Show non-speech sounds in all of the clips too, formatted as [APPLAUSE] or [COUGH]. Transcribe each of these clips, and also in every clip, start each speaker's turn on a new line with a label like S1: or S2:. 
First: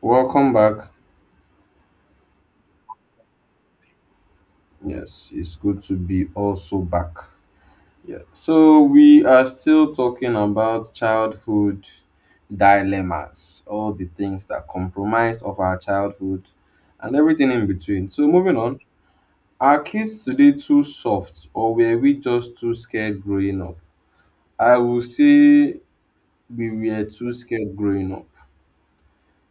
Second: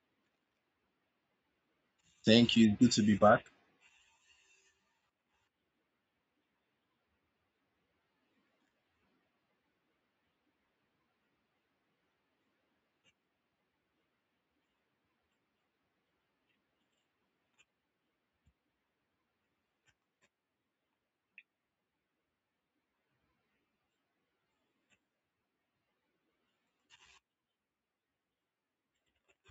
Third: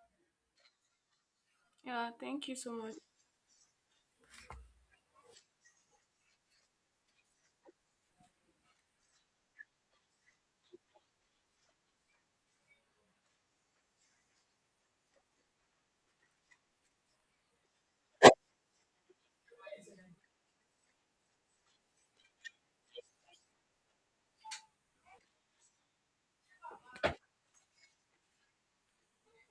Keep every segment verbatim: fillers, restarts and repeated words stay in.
S1: Welcome back.
S2: Yeah, thank you
S3: Thank
S2: so
S3: you. Good
S2: much.
S3: to be back.
S1: Yes, it's good to be also back. Yeah. So we are still talking about childhood dilemmas, all the things that compromised of our childhood and everything in between. So moving on, are kids today too soft or were we just too scared growing up? I will say we were too scared growing up.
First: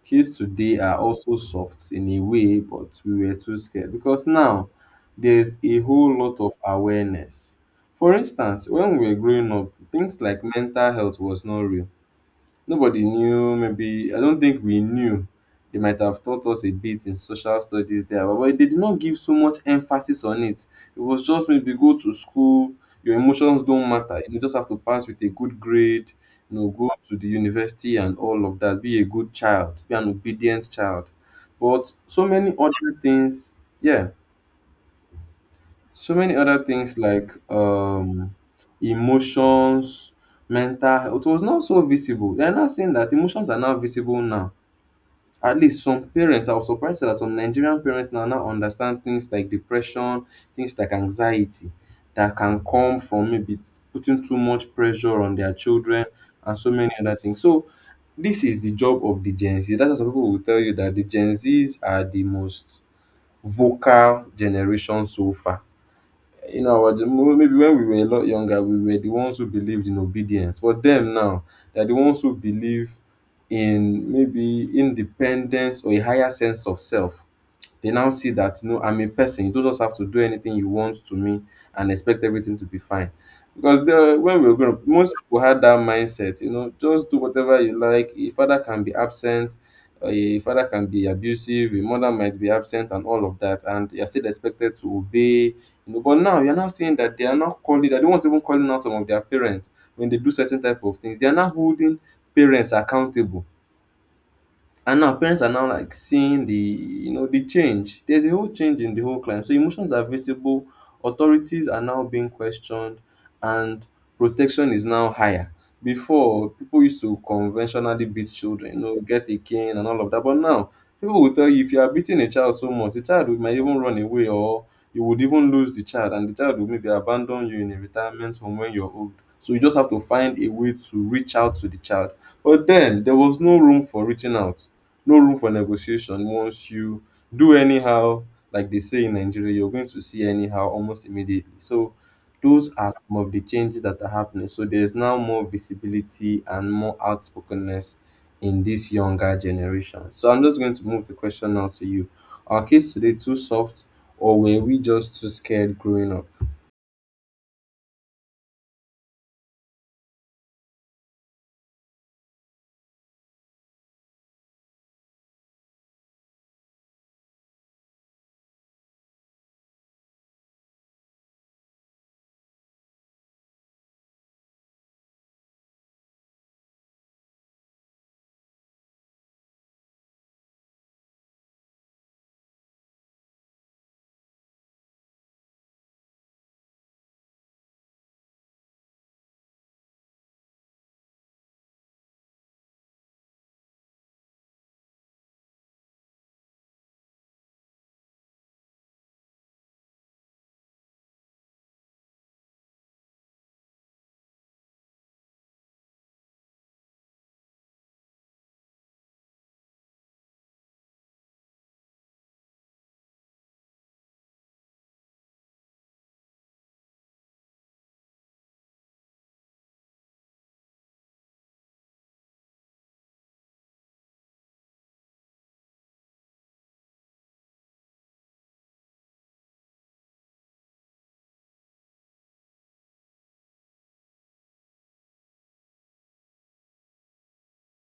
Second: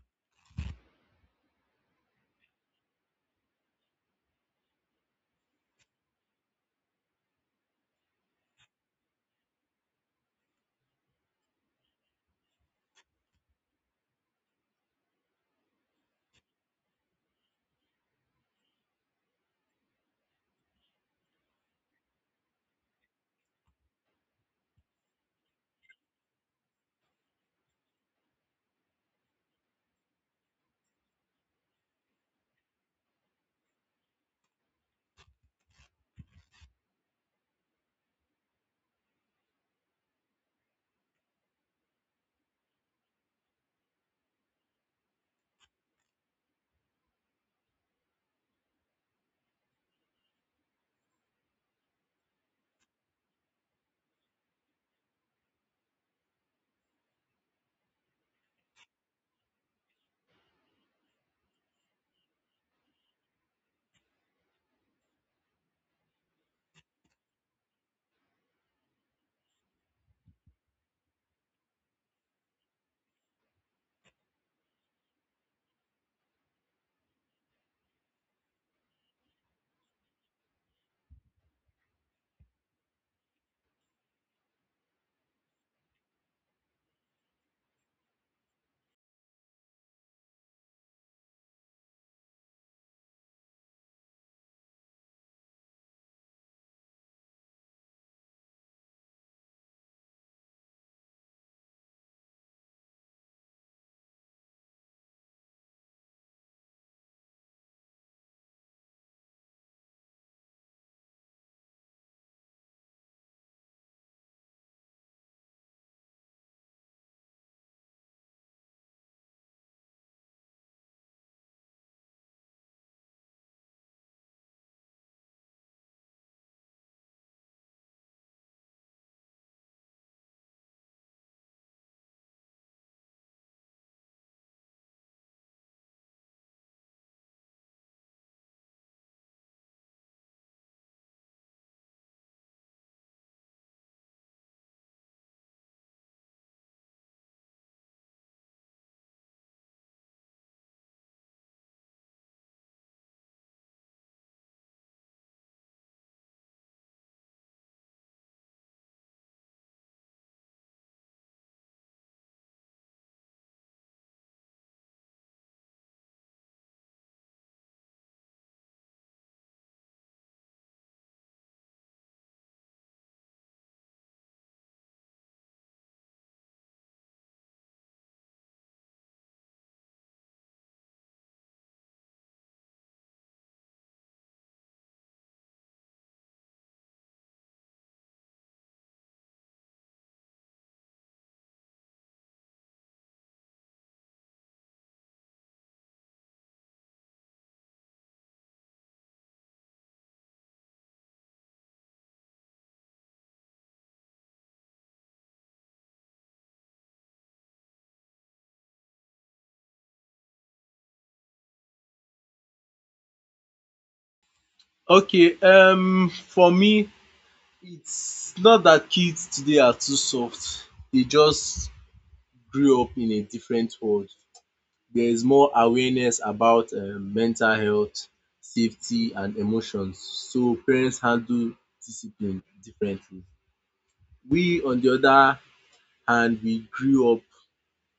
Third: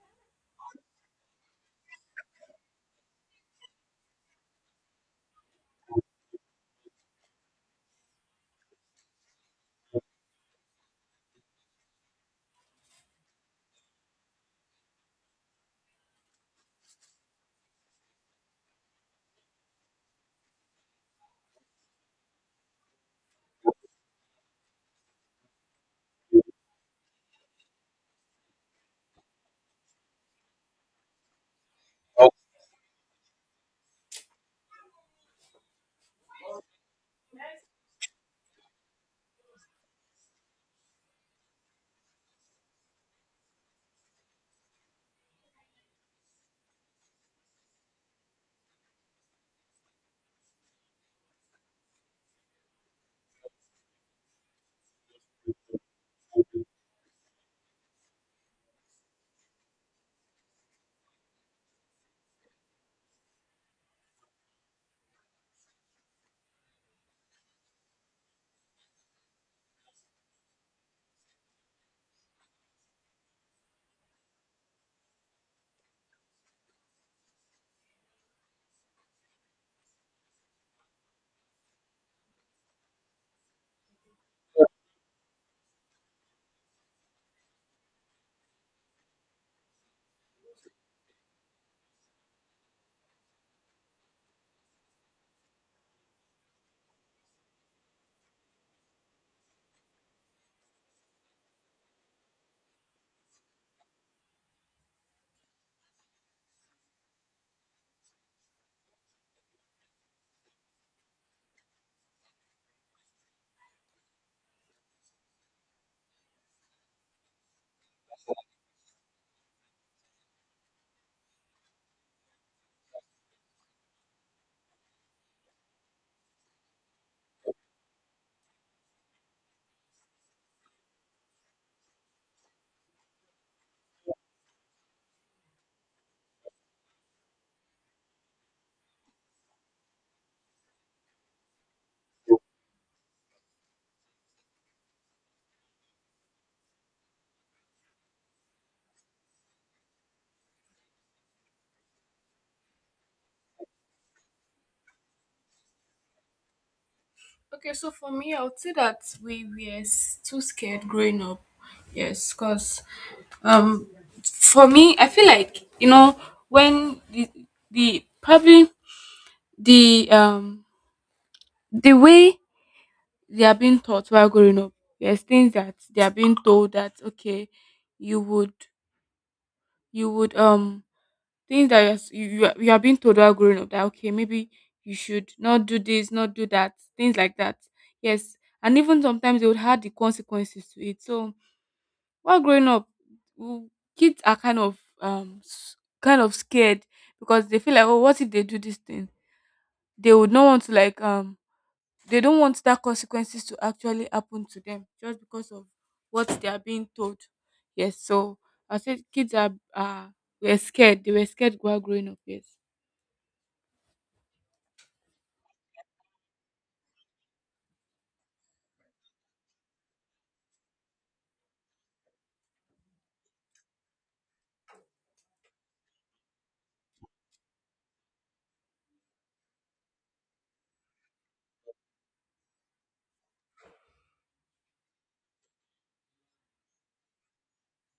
S1: Kids today are also soft in a way, but we were too scared because now there's a whole lot of awareness. For instance, when we were growing up, things like mental health was not real. Nobody knew, maybe, I don't think we knew. They might have taught us a bit in social studies there, but but they did not give so much emphasis on it. It was just maybe go to school, your emotions don't matter. You just have to pass with a good grade, you know, go to the university and all of that. Be a good child, be an obedient child. But so
S2: Oh,
S1: many other things, yeah, so many other things like um emotions, mental health was not so visible. They're not saying that emotions are now visible now, at least some parents. I was surprised that some Nigerian parents now now understand things like depression, things like anxiety that can come from maybe putting too much pressure on their children and so many other things. So this is the job of the Gen Z. That's why some people will tell you that the Gen Z's are the most vocal generation so far. you know, our gen- Maybe when we were a lot younger, we were the ones who believed in obedience. But them now, they're the ones who believe in maybe independence or a higher sense of self. They now see that no, I'm a person. You don't just have to do anything you want to me and expect everything to be fine. Because the when we were growing up, most people had that mindset, you know, just do whatever you like. A father can be absent, a father can be abusive, a mother might be absent, and all of that. And you're still expected to obey, you know. But now you're now seeing that they are not calling, that the ones even calling out some of their parents when they do certain type of things, they are now holding parents accountable, and now parents are now like seeing the you know the change. There's a whole change in the whole climb. So emotions are visible, authorities are now being questioned, and protection is now higher. Before, people used to conventionally beat children, you know, get a cane and all of that. But now people will tell you if you are beating a child so much, the child will might even run away, or you would even lose the child and the child will maybe abandon you in a retirement home when you're old. So you just have to find a way to reach out to the child. But then there was no room for reaching out, no room for negotiation. Once you do anyhow, like they say in Nigeria, you're going to see anyhow almost immediately. So those are some of the changes that are happening. So there's now more visibility and more outspokenness in this younger generation. So I'm just going to move the question now to you. Are kids today too soft or were we just too scared growing up?
S2: Okay, so for me, I would say that we were s- too scared growing up. Yes, because um, for me, I feel like you know when the the probably the um the way they are being taught while growing up. Yes, things that they are being told that okay, you would you would um things that you're, s- you you are- you are being told while growing up that okay maybe you should not do this not do that things like that, yes. And even sometimes they would have the consequences to it. So while growing up, w- kids are kind of um s- kind of scared because they feel like, oh, what if they do this thing? They would not want to like um, they don't want that consequences to actually happen to them just because of what they are being told, yes. So I said kids are are were scared. They were scared while growing up, yes.
S3: Okay, um, for me, it's not that kids today are too soft. They just grew up in a different world. There is more awareness about um, mental health, safety, and emotions. So parents handle discipline differently. We, on the other hand, we grew up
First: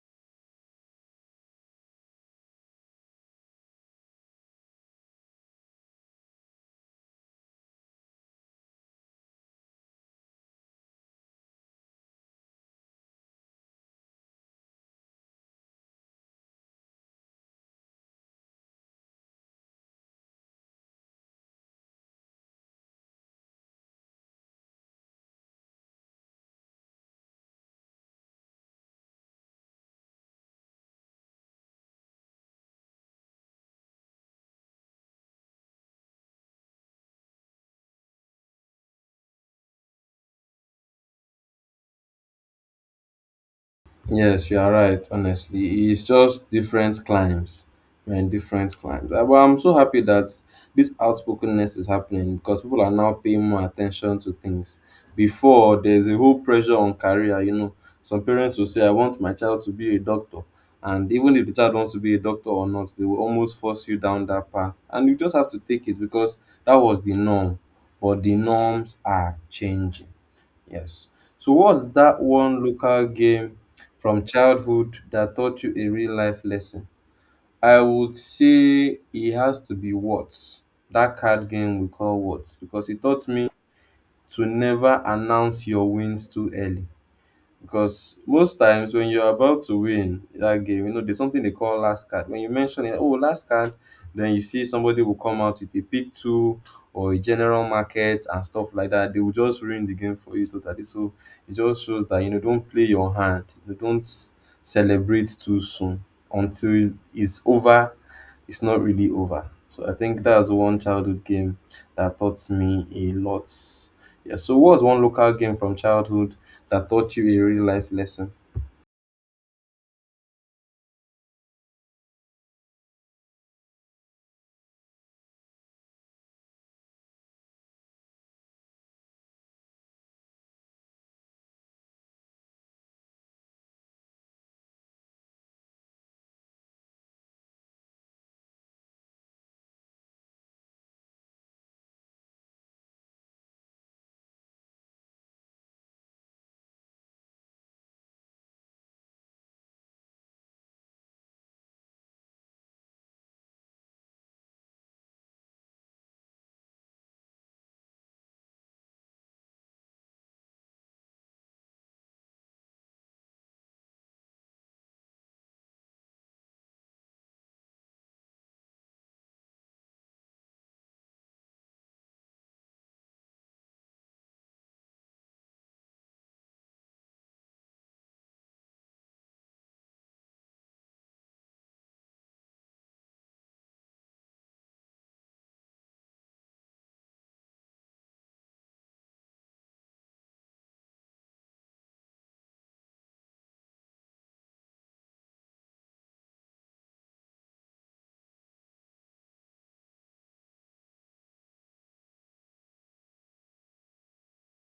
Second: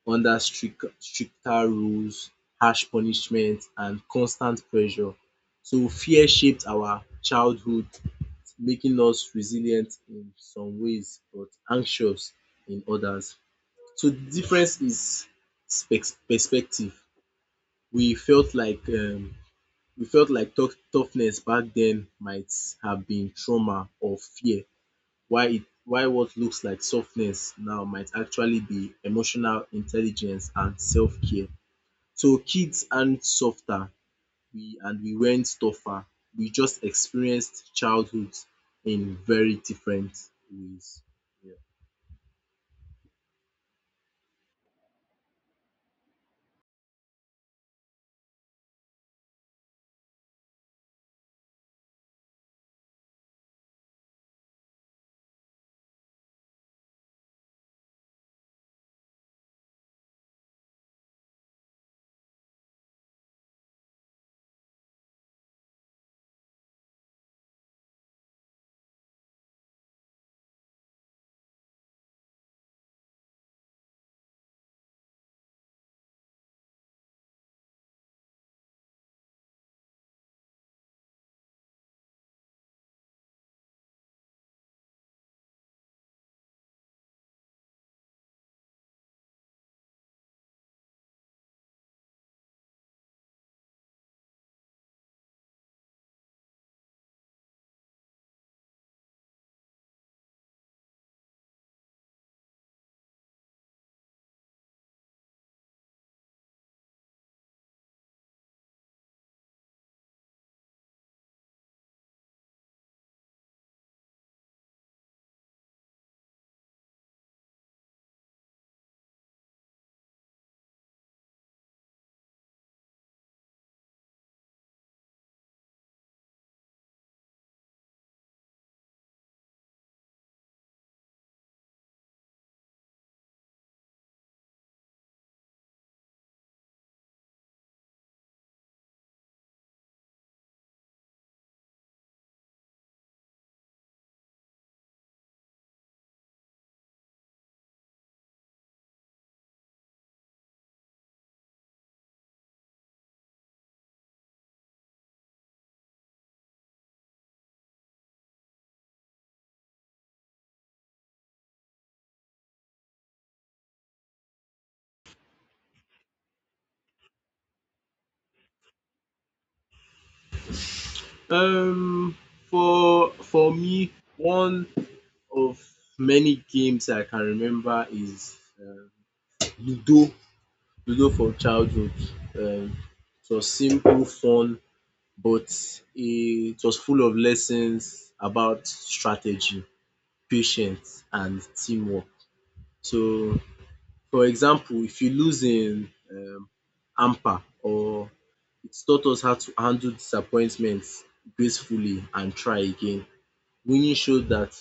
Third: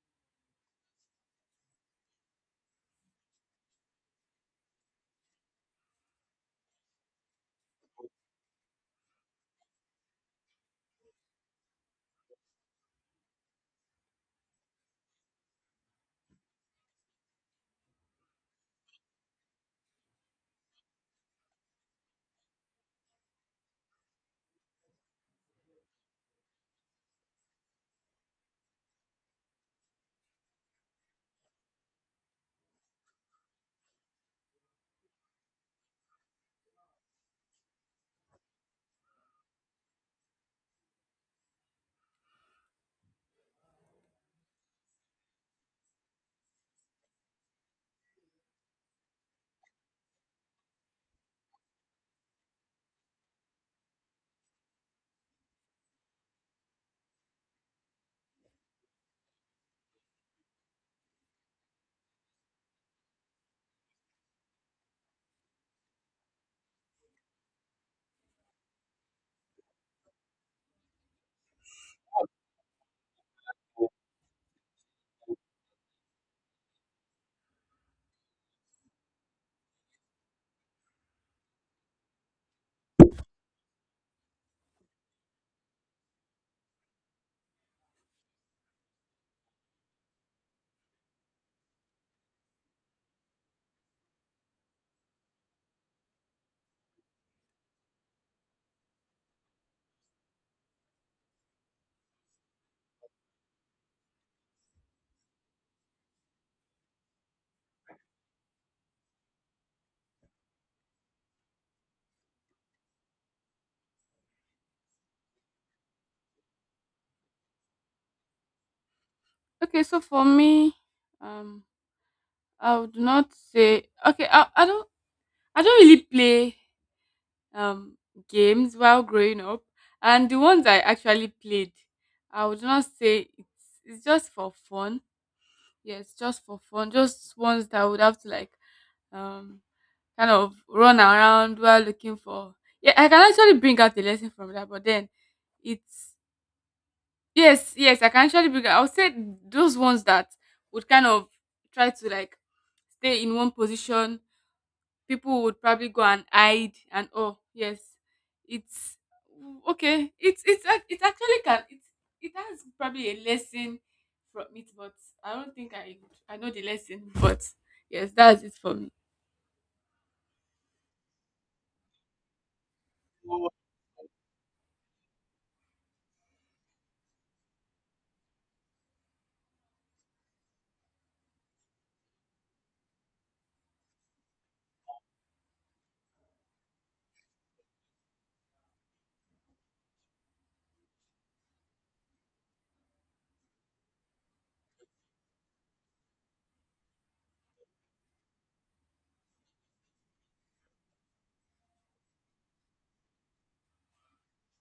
S3: under strict, stricter rules, harsh punishment, and constant pressure. So fear shaped our childhood, making us resilient in some ways but anxious in others. So the difference is perspective. We felt like um we felt like tough toughness back then might have been trauma or fear. Why? It while what looks like softness now might actually be emotional intelligence and self-care. So kids aren't softer, we and we went tougher. We just experienced childhood in very different ways. Yeah.
S1: Yes, you are right. Honestly, it's just different climes. We're in different climes. Uh, But I'm so happy that this outspokenness is happening because people are now paying more attention to things. Before, there's a whole pressure on career. You know, some parents will say, "I want my child to be a doctor," and even if the child wants to be a doctor or not, they will almost force you down that path, and you just have to take it because that was the norm. But the norms are changing. Yes. So what's that one local game from childhood that taught you a real life lesson? I would say it has to be Words. That card game we call Words, because it taught me to never announce your wins too early, because most times when you're about to win that game, you know, there's something they call last card. When you mention it, oh, last card, then you see somebody will come out with a pick two or a general market and stuff like that. They will just ruin the game for you totally. So it just shows that, you know, don't play your hand. You know, don't celebrate too soon until it's over. It's not really over. So I think that's one childhood game that taught me a lot. Yeah. So what was one local game from childhood that taught you a real life lesson?
S2: Okay, so for me, um, I would not say okay. I, I don't I don't really play um games while growing up, and the ones I actually played, I would not say it's it's just for fun. Yes, just for fun. Just ones that I would have to like um kind of run around while looking for. Yeah, I can actually bring out a lesson from that, but then it's Yes, yes, I can actually bring I would say those ones that would kind of try to like stay in one position. People would probably go and hide and, oh yes, it's okay. It's it's ac- it actually can it it has probably a lesson from it, but I don't think I I know the lesson. [LAUGHS] But yes, that's it for me.
S3: Um, for for me, one of many games I can remember is um Ludo. Ludo from childhood. Um, it was simple, fun, but it was full of lessons about strategy, patience, and teamwork. So for example, if you lose in um hamper or it's taught us how to handle disappointments gracefully and try again. Winning showed that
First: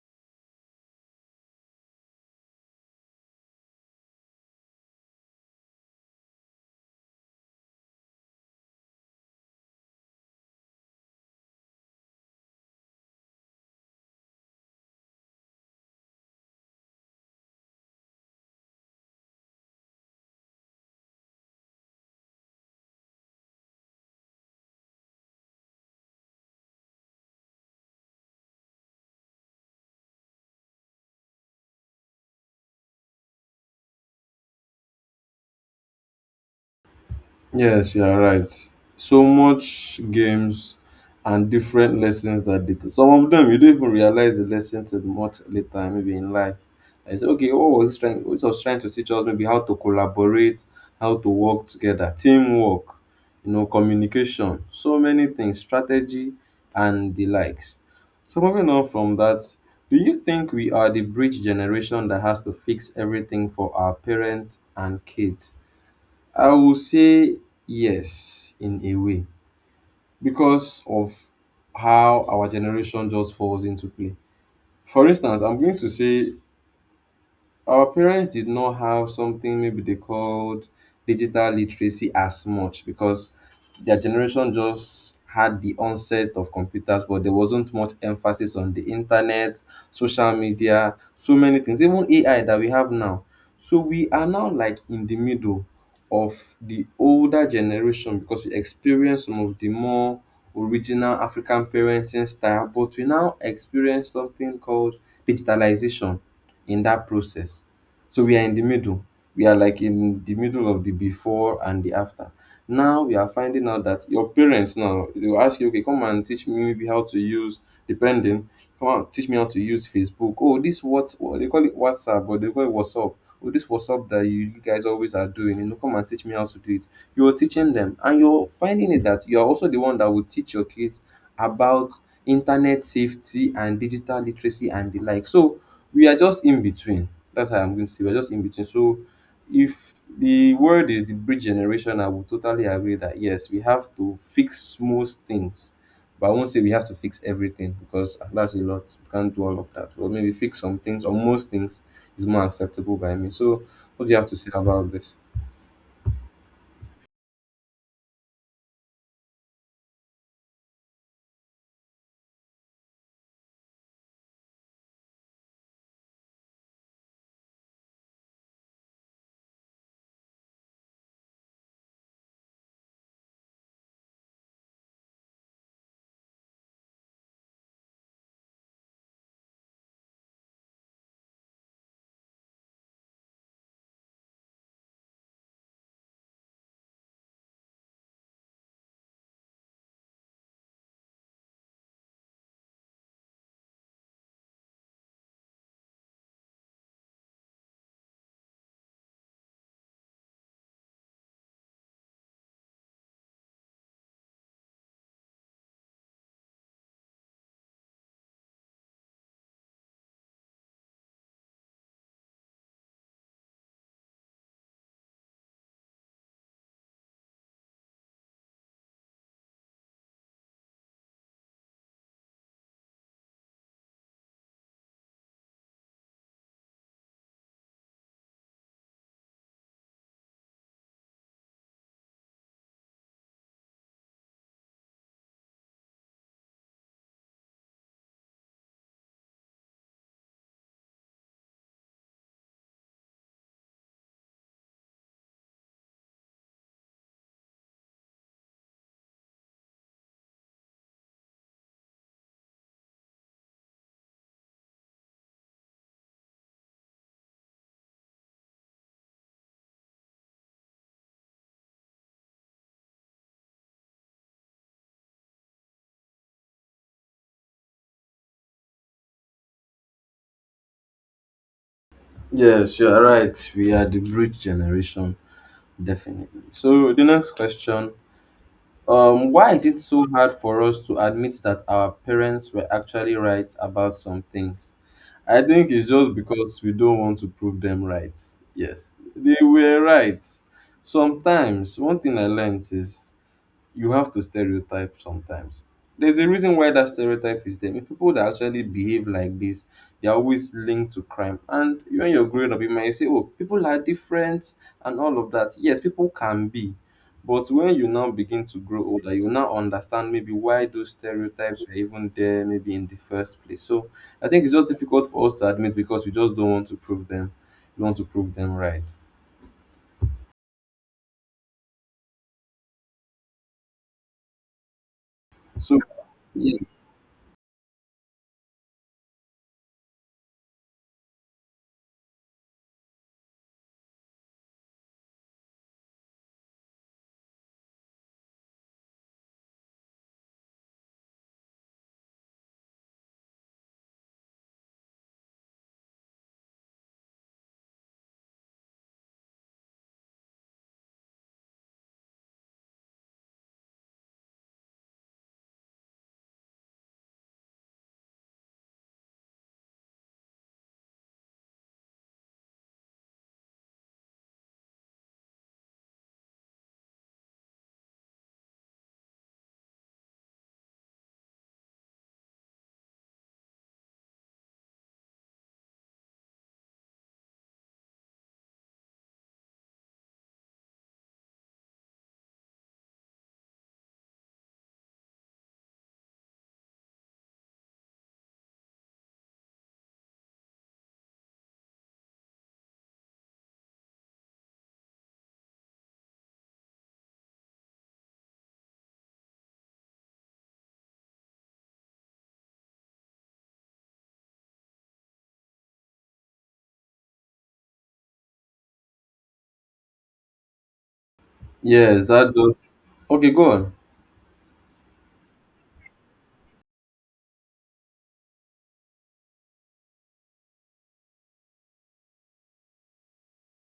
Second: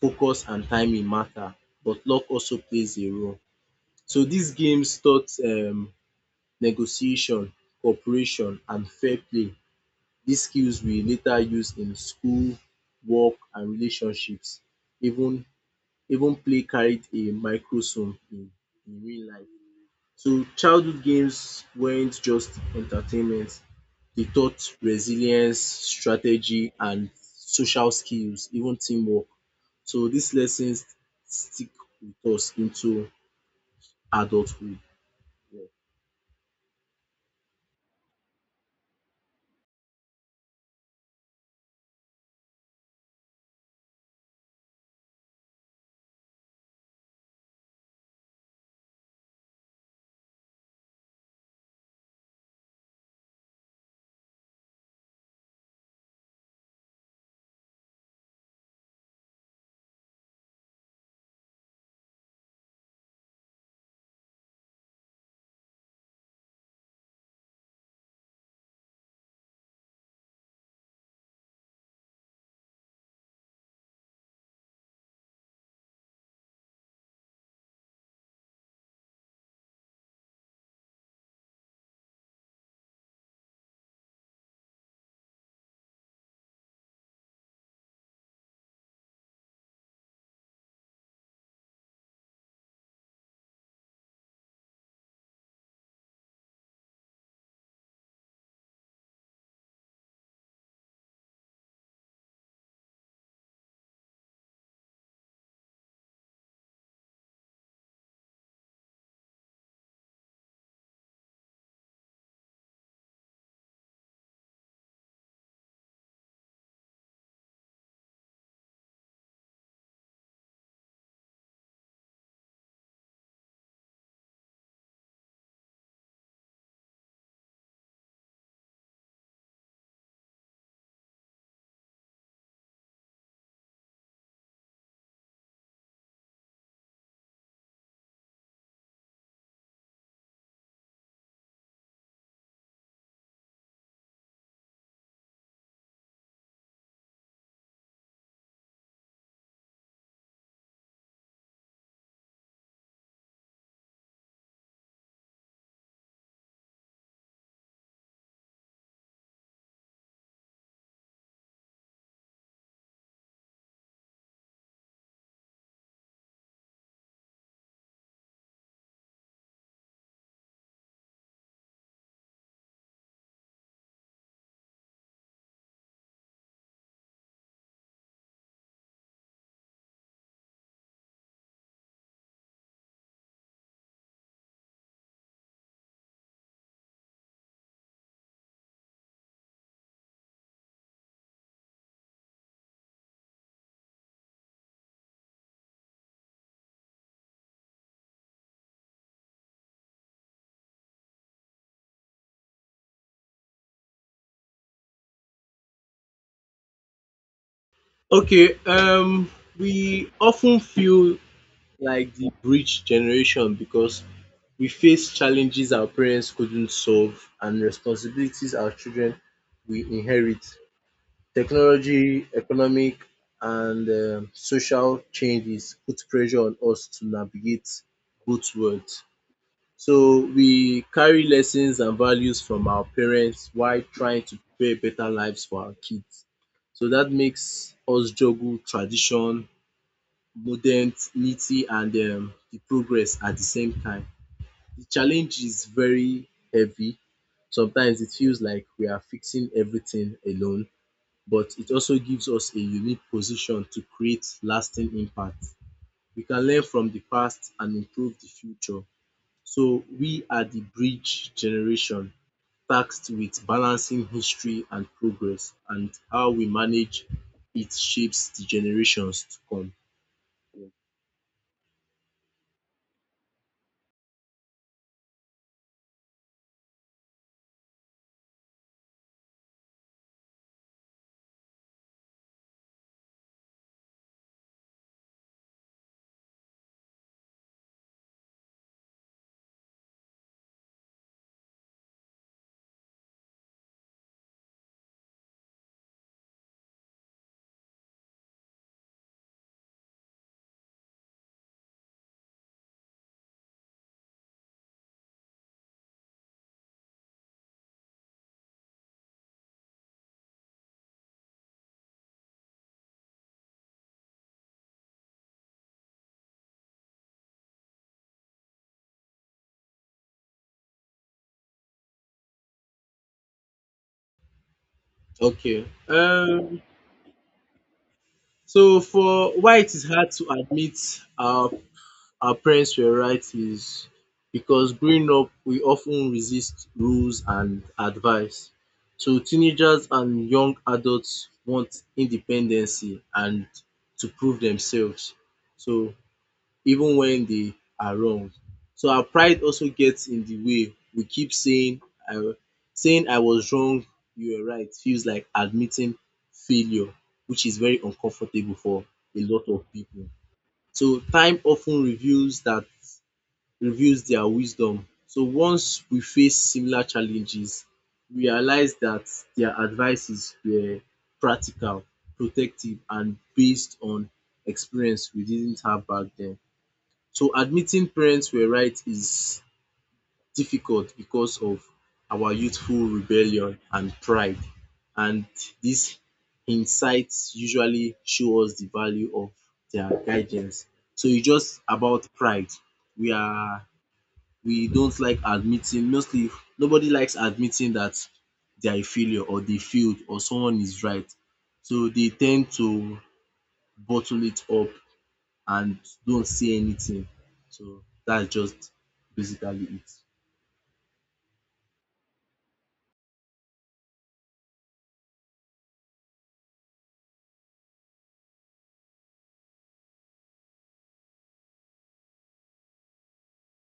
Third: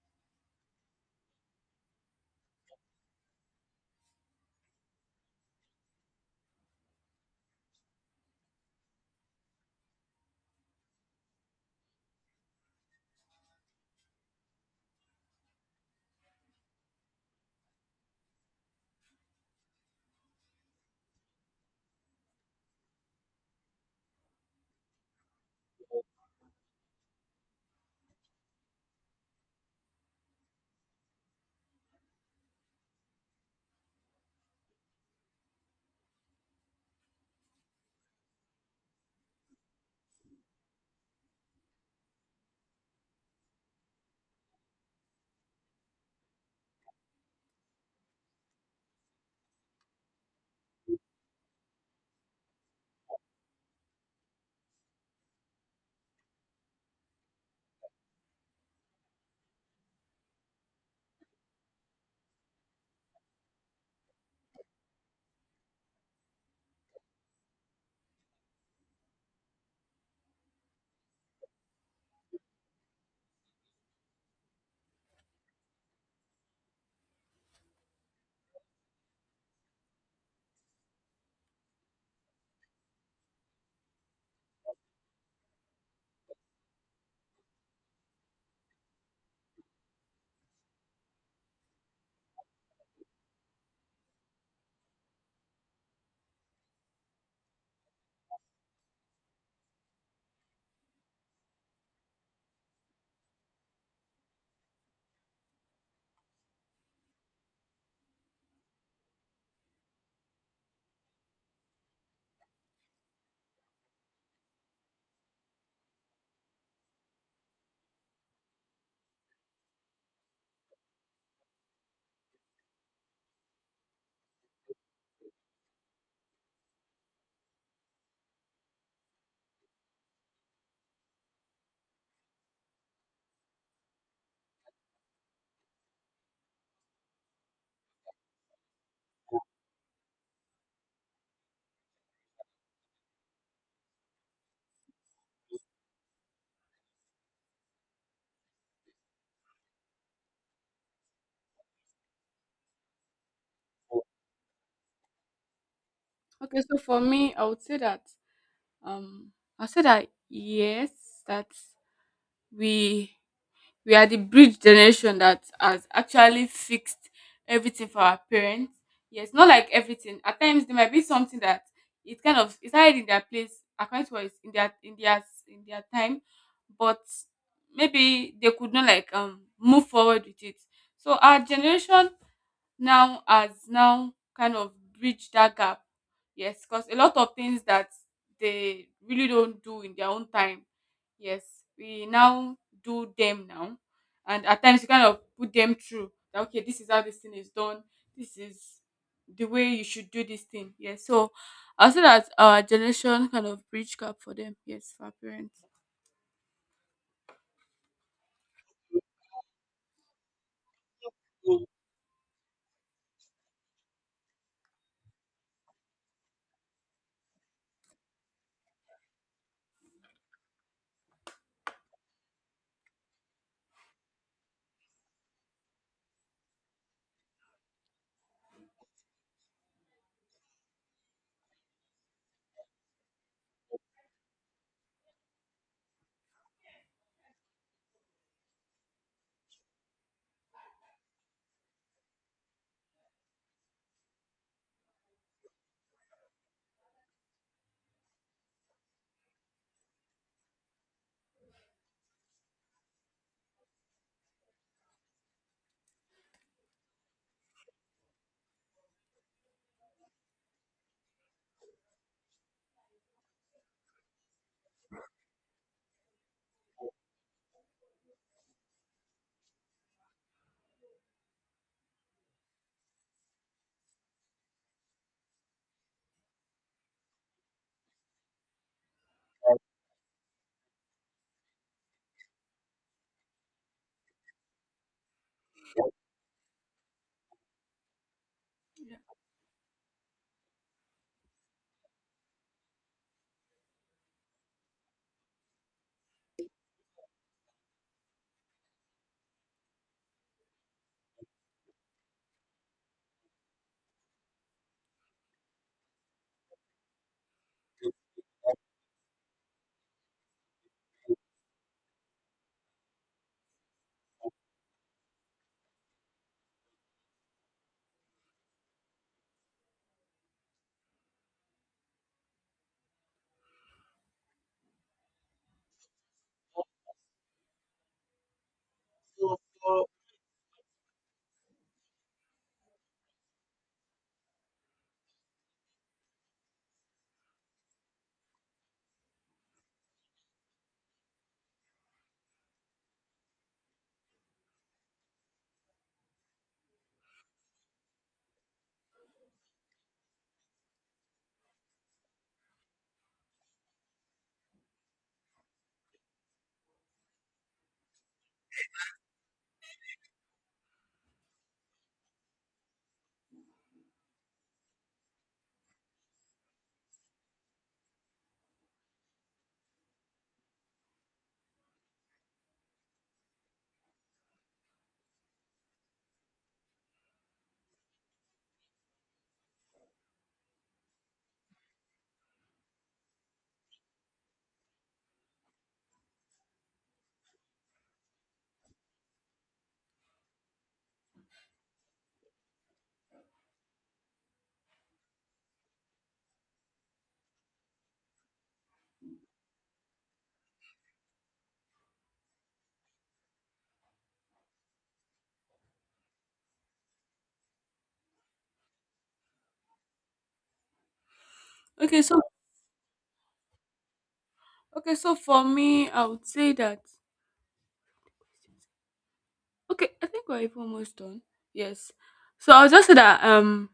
S3: focus and timing matter, but luck also plays a role. So these games taught um negotiation, cooperation and fair play. These skills we later use in school, work and relationships. Even even play carried a microsome in in real life. So childhood games weren't just entertainment, they taught resilience, strategy, and social skills, even teamwork. So these lessons stick with us into adulthood. Yeah.
S1: Yes, you are right. So much games and different lessons that they teach. Some of them you don't even realize the lesson till much later, maybe in life. I say, okay, what was this trying? What was trying to teach us? Maybe how to collaborate, how to work together, teamwork, you know, communication, so many things, strategy, and the likes. So moving on from that, do you think we are the bridge generation that has to fix everything for our parents and kids? I will say yes in a way, because of how our generation just falls into play. For instance, I'm going to say our parents did not have something maybe they called digital literacy as much, because their generation just had the onset of computers, but there wasn't much emphasis on the internet, social media, so many things, even A I that we have now. So we are now like in the middle of the older generation, because we experience some of the more original African parenting style, but we now experience something called digitalization in that process. So we are in the middle. We are like in the middle of the before and the after. Now we are finding out that your parents now they will ask you, okay, come and teach me maybe how to use depending, come on, teach me how to use Facebook. Oh, this what's what they call it WhatsApp, but they call it WhatsApp. Oh, this WhatsApp that you guys always are doing, you know, come and teach me how to do it. You're teaching them, and you're finding it that you're also the one that will teach your kids about internet safety and digital literacy and the like. So we are just in between. That's how I'm going to say we're just in between. So if the word is the bridge generation, I would totally agree that yes, we have to fix most things. But I won't say we have to fix everything because that's a lot. We can't do all of that. But maybe fix some things or most things is more acceptable by me. So what do you have to say about this?
S2: Okay, so for me, I would say that um I said that yes, that we we are the bridge generation that has actually fixed everything for our parents. Yes, not like everything. At times there might be something that it kind of is hiding in their place according to what is in their in their in their time, but maybe they could not like um move forward with it. So our generation now has now kind of bridged that gap. Yes, because a lot of things that they really don't do in their own time. Yes, we now do them now, and at times you kind of put them through. That, okay, this is how this thing is done. This is the way you should do this thing. Yes, so I say that our generation kind of bridge gap for them. Yes, for our parents.
S3: Okay, um, we often feel like the bridge generation because we face challenges our parents couldn't solve and responsibilities our children will inherit. Technology, economic, and um, social changes put pressure on us to navigate both worlds. So we carry lessons and values from our parents while trying to prepare better lives for our kids. So that makes us juggle tradition, modernity, and um, the progress at the same time. The challenge is very heavy. Sometimes it feels like we are fixing everything alone, but it also gives us a unique position to create lasting impact. We can learn from the past and improve the future. So we are the bridge generation tasked with balancing history and progress, and how we manage it shapes the generations to come.
S1: Yes, you're right. We are the bridge generation, definitely. So the next question. Um, why is it so hard for us to admit that our parents were actually right about some things? I think it's just because we don't want to prove them right. Yes,
S2: Yeah.
S1: they were right. Sometimes, one thing I learned is you have to stereotype sometimes. There's a reason why that stereotype is there. People that actually behave like this, they're always linked to crime. And you and you're growing up, you might say, oh, people are different and all of that. Yes, people can be. But when you now begin to grow older, you now understand maybe why those stereotypes were even there, maybe in the first place. So I think it's just difficult for us to admit because we just don't want to prove them. We want to prove them right.
S3: Okay.
S1: So,
S3: Um, so for why it is hard to admit our our parents were right is because growing up we often resist rules and advice. So teenagers and young adults want independency and to prove themselves. So even when they are wrong. So our pride also gets in the way. We keep saying I Saying I was wrong, you were right feels like admitting failure, which is very uncomfortable for a lot of people. So time often ten reveals dat reveals dia wisdom. So once we face similar challenges, we realise that their advices were practical, protective and based on experience we didn't have back then. So admitting parents were right is difficult because of our youthful rebellion and pride. And these insights usually show us the value of their guidance. So it's just about pride. We are we don't like admitting, mostly nobody likes admitting that they are a failure or they failed or someone is right. So they tend to bottle it up and don't say anything. So that's just basically it.
S2: Okay,
S1: yes,
S2: so
S1: that does. Okay, go on.
S2: okay, so for me, I would say that. Okay, I think we're even almost done. Yes. So I'll just say that um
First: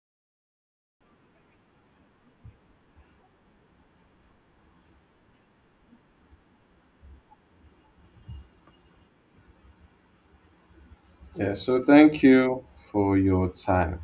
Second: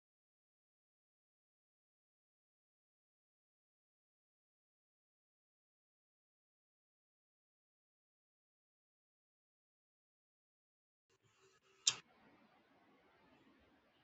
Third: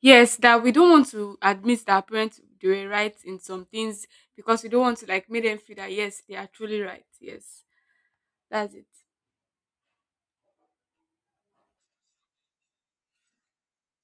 S2: yes, that we don't want to admit that our parents they were right in some things because we don't want to like make them feel that yes, they are truly right. Yes. That's it.
S1: Yeah, so thank you for your time.